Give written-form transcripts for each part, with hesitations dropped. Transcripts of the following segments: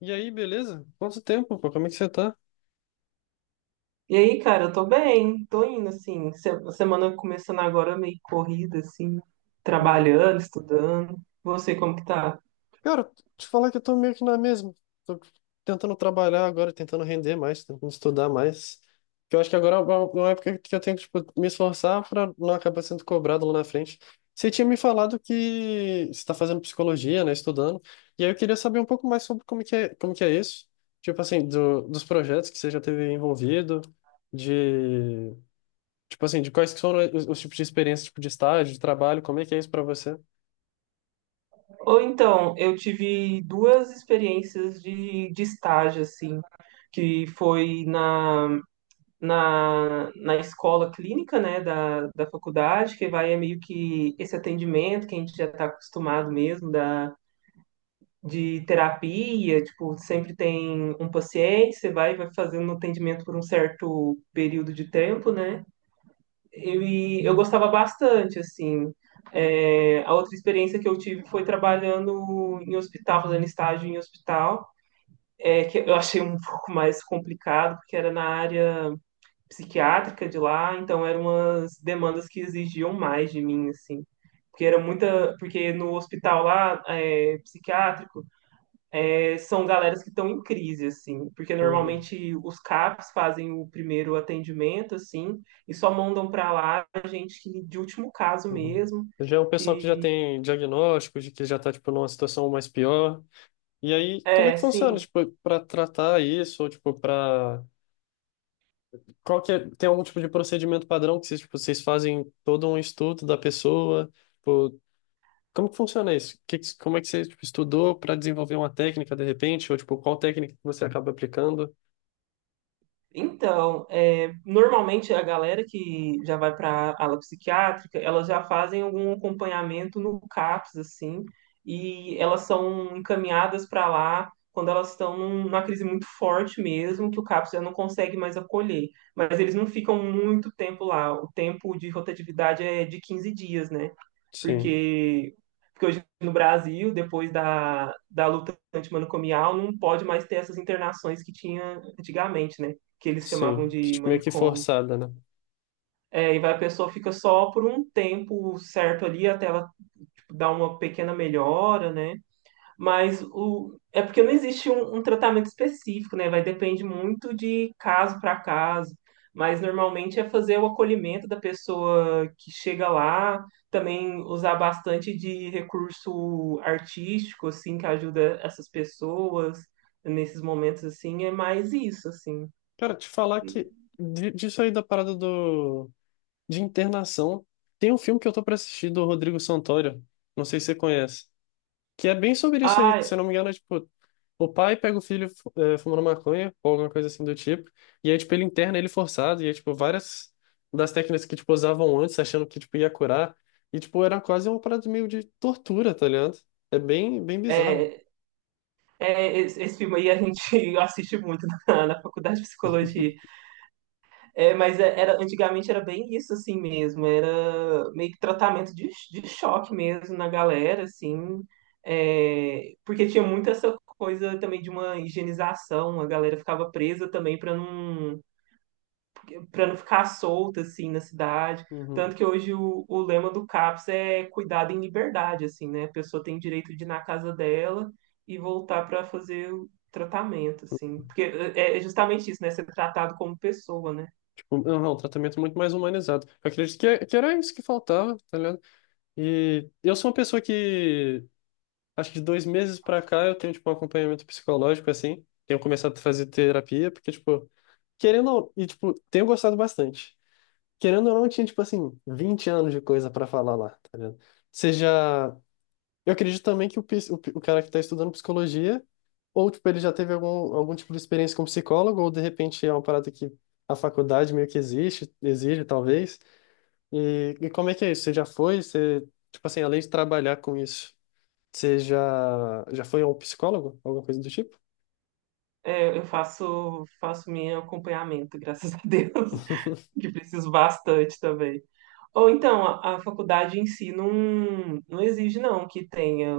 E aí, beleza? Quanto tempo, pô? Como é que você tá? E aí, cara, eu tô bem, tô indo assim. Semana começando agora meio corrida, assim, Uhum. trabalhando, estudando. Você, como que tá? Cara, te falar que eu tô meio que na mesma. Tô tentando trabalhar agora, tentando render mais, tentando estudar mais. Que eu acho que agora é uma época que eu tenho que, tipo, me esforçar pra não acabar sendo cobrado lá na frente. Você tinha me falado que você tá fazendo psicologia, né? Estudando. E aí eu queria saber um pouco mais sobre como que é isso. Tipo assim, dos projetos que você já teve envolvido, de tipo assim, de quais que foram os tipos de experiência, tipo de estágio, de trabalho, como é que é isso para você? Ou então, eu tive duas experiências de estágio, assim, que foi na escola clínica, né, da faculdade, que vai é meio que esse atendimento que a gente já tá acostumado mesmo, de terapia, tipo, sempre tem um paciente, você vai fazendo atendimento por um certo período de tempo, né? E eu gostava bastante, assim. É, a outra experiência que eu tive foi trabalhando em hospital, fazendo estágio em hospital, é, que eu achei um pouco mais complicado, porque era na área psiquiátrica de lá, então eram umas demandas que exigiam mais de mim, assim. Porque era muita, porque no hospital lá, é, psiquiátrico, é, são galeras que estão em crise, assim, porque Uhum, normalmente os CAPs fazem o primeiro atendimento, assim, e só mandam para lá a gente de último caso uhum. mesmo, Já é um pessoal que já que tem diagnóstico, de que já tá, tipo, numa situação mais pior. E aí, como é é, que funciona, sim. tipo, para tratar isso, ou, tipo, para. Qual que é. Tem algum tipo de procedimento padrão que vocês, tipo, vocês fazem todo um estudo da pessoa? Tipo, como que funciona isso? Como é que você, tipo, estudou para desenvolver uma técnica, de repente? Ou, tipo, qual técnica que você acaba aplicando? Então, é, normalmente a galera que já vai para a ala psiquiátrica, elas já fazem algum acompanhamento no CAPS, assim, e elas são encaminhadas para lá quando elas estão numa crise muito forte mesmo, que o CAPS já não consegue mais acolher. Mas eles não ficam muito tempo lá, o tempo de rotatividade é de 15 dias, né? Sim, porque, porque hoje no Brasil, depois da luta antimanicomial, não pode mais ter essas internações que tinha antigamente, né? Que eles chamavam sim. Que, de tipo, meio que manicômio. forçada, né? É, e vai, a pessoa fica só por um tempo certo ali, até ela tipo, dar uma pequena melhora, né? Mas é porque não existe um tratamento específico, né? Vai depende muito de caso para caso. Mas normalmente é fazer o acolhimento da pessoa que chega lá, também usar bastante de recurso artístico, assim, que ajuda essas pessoas nesses momentos, assim, é mais isso, assim. Cara, te falar que disso aí da parada do de internação, tem um filme que eu tô pra assistir do Rodrigo Santoro, não sei se você conhece, que é bem sobre isso aí, Ah, se eu não me engano, é tipo, o pai pega o filho fumando maconha ou alguma coisa assim do tipo, e aí tipo ele interna ele forçado, e aí tipo várias das técnicas que tipo usavam antes, achando que tipo ia curar, e tipo era quase uma parada meio de tortura, tá ligado? É bem bem bizarro. é, é, esse filme aí a gente assiste muito na faculdade de psicologia. É, mas era, antigamente era bem isso assim mesmo, era meio que tratamento de choque mesmo na galera, assim, é, porque tinha muito essa coisa também de uma higienização, a galera ficava presa também para não ficar solta, assim, na cidade, Uhum. tanto que hoje o lema do CAPS é cuidado em liberdade, assim, né, a pessoa tem direito de ir na casa dela e voltar para fazer o tratamento, assim, porque é justamente isso, né, ser tratado como pessoa, né? Tipo, não, não, um tratamento muito mais humanizado. Eu acredito que, que era isso que faltava, tá ligado? E eu sou uma pessoa que, acho que de dois meses pra cá, eu tenho, tipo, um acompanhamento psicológico, assim. Tenho começado a fazer terapia, porque, tipo, querendo ou e, tipo, tenho gostado bastante. Querendo ou não, eu tinha, tipo, assim, 20 anos de coisa pra falar lá, tá ligado? Seja. Eu acredito também que o, pis- o, pi- o cara que tá estudando psicologia, ou, tipo, ele já teve algum tipo de experiência como psicólogo, ou, de repente, é uma parada que a faculdade meio que exige, talvez. E como é que é isso? Você já foi? Você, tipo assim, além de trabalhar com isso, você já foi a um psicólogo? Alguma coisa do tipo? É, eu faço meu acompanhamento, graças a Deus, que preciso bastante também. Ou então, a faculdade em si não, não exige não que tenha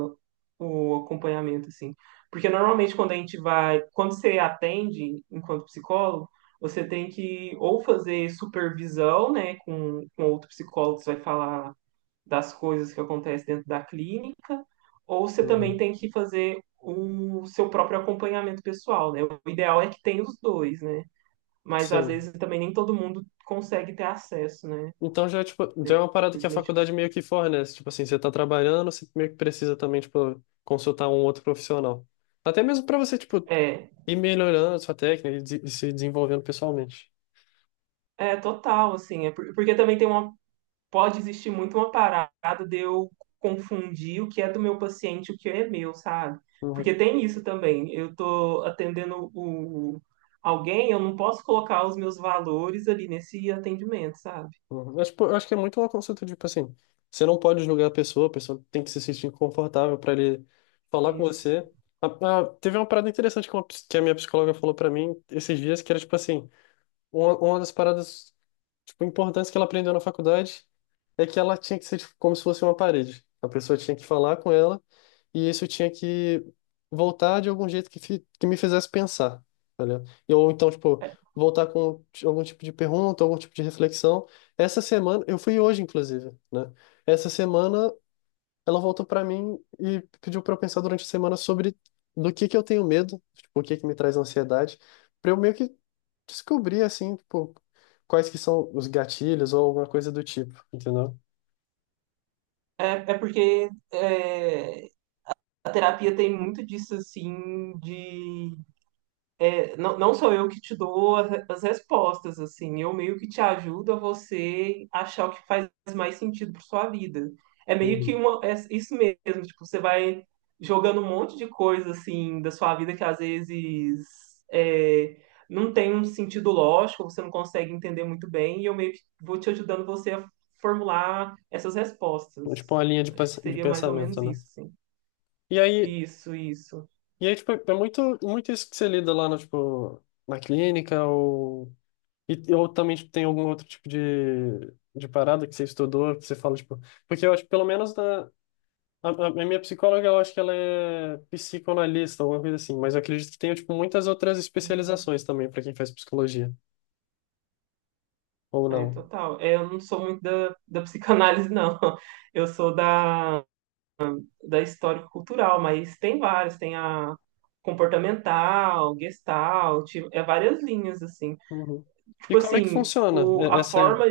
o acompanhamento assim, porque normalmente quando a gente vai, quando você atende enquanto psicólogo, você tem que ou fazer supervisão, né, com outro psicólogo que você vai falar das coisas que acontecem dentro da clínica, ou você também Uhum. tem que fazer o seu próprio acompanhamento pessoal, né? O ideal é que tenha os dois, né? Mas às Sim. vezes também nem todo mundo consegue ter acesso, né? Então já, tipo, já é uma parada que a faculdade meio que fornece. Tipo assim, você tá trabalhando, você meio que precisa também, tipo, consultar um outro profissional. Até mesmo para você, tipo, É, ir melhorando a sua técnica e se desenvolvendo pessoalmente. é total, assim, é porque também tem uma pode existir muito uma parada de eu confundir o que é do meu paciente e o que é meu, sabe? Porque tem isso também. Eu tô atendendo o alguém, eu não posso colocar os meus valores ali nesse atendimento, sabe? Uhum. Mas, pô, eu acho que é muito uma consulta, tipo assim, você não pode julgar a pessoa tem que se sentir confortável para ele falar com Isso. você. Teve uma parada interessante que, que a minha psicóloga falou para mim esses dias, que era tipo assim, uma das paradas, tipo, importantes que ela aprendeu na faculdade é que ela tinha que ser, tipo, como se fosse uma parede. A pessoa tinha que falar com ela e isso tinha que voltar de algum jeito que, que me fizesse pensar, tá ligado? Ou então, tipo, É, voltar com algum tipo de pergunta, algum tipo de reflexão. Essa semana, eu fui hoje, inclusive, né? Essa semana ela voltou pra mim e pediu pra eu pensar durante a semana sobre do que eu tenho medo, tipo, o que que me traz ansiedade, pra eu meio que descobrir, assim, tipo, quais que são os gatilhos ou alguma coisa do tipo, entendeu? é, é, porque a terapia tem muito disso, assim, de Não, não sou eu que te dou as respostas, assim, eu meio que te ajudo a você achar o que faz mais sentido para sua vida. É meio que Uhum. É isso mesmo, tipo, você vai jogando um monte de coisa, assim, da sua vida que às vezes é, não tem um sentido lógico, você não consegue entender muito bem, e eu meio que vou te ajudando você a formular essas respostas. Tipo, uma linha de, Acho pens- que de seria mais ou pensamento, menos né? isso, sim. E aí, Isso, isso. e aí, tipo, é muito, muito isso que você lida lá, no, tipo, na clínica ou. Ou também, tipo, tem algum outro tipo de parada que você estudou, que você fala, tipo. Porque eu acho, que pelo menos a minha psicóloga, eu acho que ela é psicanalista, alguma coisa assim, mas eu acredito que tenha, tipo, muitas outras especializações também para quem faz psicologia, ou É, não. total. É, eu não sou muito da psicanálise, não. Eu sou da histórico-cultural, mas tem várias. Tem a comportamental, gestalt, é várias linhas, assim. Uhum. E Tipo como é que assim, funciona o, a essa aí? forma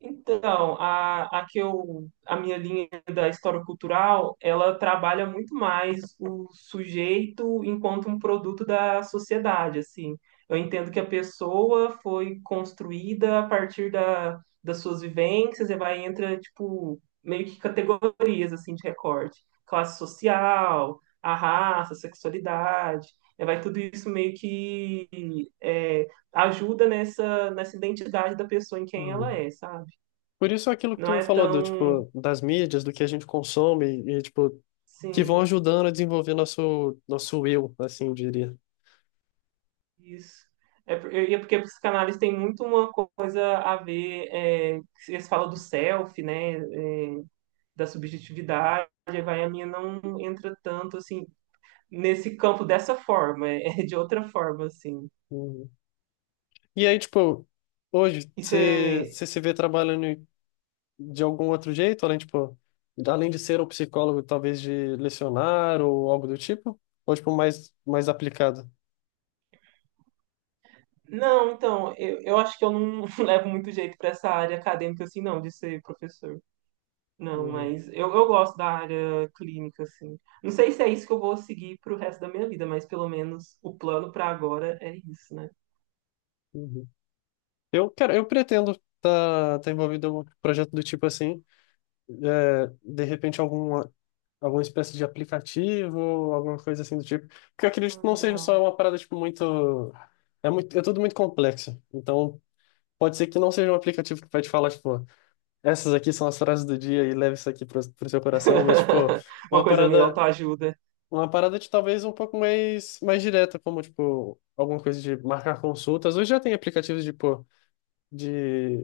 Então, a minha linha da história cultural, ela trabalha muito mais o sujeito enquanto um produto da sociedade, assim. Eu entendo que a pessoa foi construída a partir das suas vivências e vai entra, tipo, meio que categorias, assim, de recorte. Classe social, a raça, a sexualidade, e vai tudo isso meio que é, ajuda nessa, nessa identidade da pessoa em quem ela Uhum. é, sabe? Por isso aquilo que Não tu me é falou, do, tão, tipo, das mídias, do que a gente consome e, tipo, que vão sim, ajudando a desenvolver nosso eu, assim, eu diria. isso. É, e é porque a psicanálise tem muito uma coisa a ver, é, eles falam do self, né, é, da subjetividade, aí vai a minha não entra tanto, assim, nesse campo dessa forma, é de outra forma, assim. Uhum. E aí, tipo, hoje, E você você? se vê trabalhando de algum outro jeito, além, tipo, além de ser o psicólogo, talvez de lecionar ou algo do tipo? Ou, tipo, mais, mais aplicado? Não, então, eu acho que eu não levo muito jeito para essa área acadêmica, assim, não, de ser professor. Não, Uhum. mas eu gosto da área clínica, assim. Não sei se é isso que eu vou seguir pro resto da minha vida, mas pelo menos o plano pra agora é isso, né? Uhum. Cara, eu pretendo tá envolvido em um projeto do tipo assim, de repente alguma espécie de aplicativo, alguma coisa assim do tipo, porque eu acredito Ah, que não seja só legal. uma parada, tipo, muito. É muito, é tudo muito complexo, então. Pode ser que não seja um aplicativo que vai te falar, tipo, essas aqui são as frases do dia e leve isso aqui pro, pro seu coração, mas, tipo, Uma uma coisa meio parada, autoajuda. uma parada de talvez um pouco mais, mais direta, como, tipo, alguma coisa de marcar consultas. Hoje já tem aplicativos de, pô, de,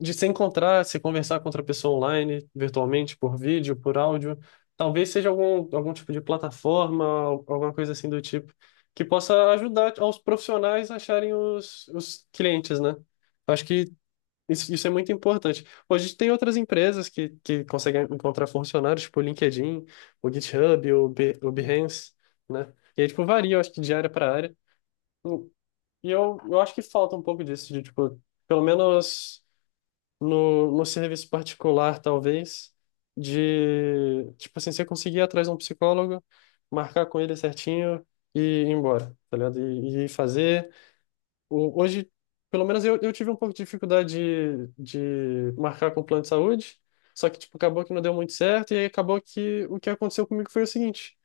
de se encontrar, se conversar com outra pessoa online, virtualmente, por vídeo, por áudio. Talvez seja algum tipo de plataforma, alguma coisa assim do tipo, que possa ajudar aos profissionais a acharem os clientes, né? Acho que isso é muito importante. Hoje tem outras empresas que conseguem encontrar funcionários, tipo o LinkedIn, o GitHub, o Behance, né? E aí, tipo, varia, eu acho que de área para área. Hum. E eu acho que falta um pouco disso, de, tipo, pelo menos no serviço particular, talvez, de, tipo assim, você conseguir ir atrás de um psicólogo, marcar com ele certinho e ir embora, tá ligado? Hoje, pelo menos eu tive um pouco de dificuldade de marcar com o plano de saúde, só que, tipo, acabou que não deu muito certo, e aí acabou que o que aconteceu comigo foi o seguinte,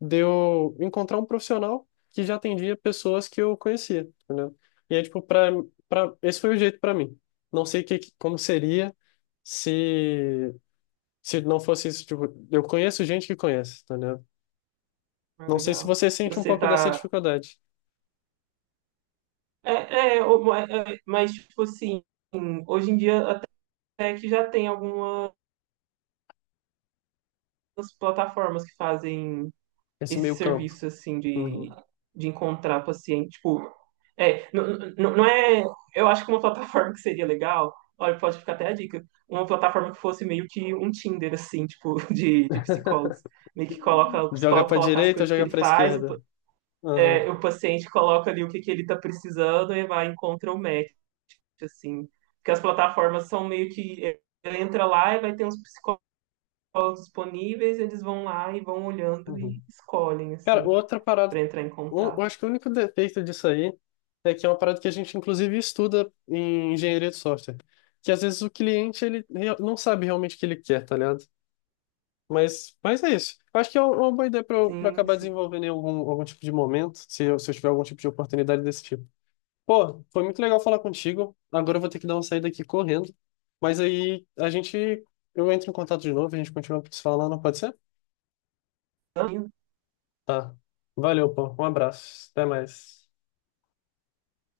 deu encontrar um profissional que já atendia pessoas que eu conhecia, entendeu? E aí, tipo, esse foi o jeito para mim. Não sei como seria se, se não fosse isso, tipo, eu conheço gente que conhece, entendeu? Ah, Não sei se legal. você E sente um você pouco dessa tá. dificuldade, É, mas, tipo assim, hoje em dia até que já tem algumas plataformas que fazem esse esse meio campo. serviço, assim, de, Uhum. de encontrar paciente, tipo, não, não é, eu acho que uma plataforma que seria legal, olha, pode ficar até a dica, uma plataforma que fosse meio que um Tinder, assim, tipo, de psicólogos. O Joga psicólogo pra coloca as direita ou coisas que joga ele pra faz, o, pa- esquerda? Aham, é, o paciente coloca ali o que ele tá precisando e vai e encontra o match, assim. Porque as plataformas são meio que, ele entra lá e vai ter uns psicólogos disponíveis, eles vão lá e vão olhando uhum. e escolhem, Cara, assim outra parada. para entrar em Eu contato. acho que o único defeito disso aí é que é uma parada que a gente, inclusive, estuda em engenharia de software. Que às vezes o cliente ele não sabe realmente o que ele quer, tá ligado? Mas é isso. Eu acho que é uma boa ideia pra eu Sim, acabar sim. desenvolvendo em algum tipo de momento, se eu tiver algum tipo de oportunidade desse tipo. Pô, foi muito legal falar contigo. Agora eu vou ter que dar uma saída aqui correndo. Mas aí a gente. Eu entro em contato de novo, a gente continua se falando, pode ser? Então, Tá. Valeu, pô. Um abraço. Até mais.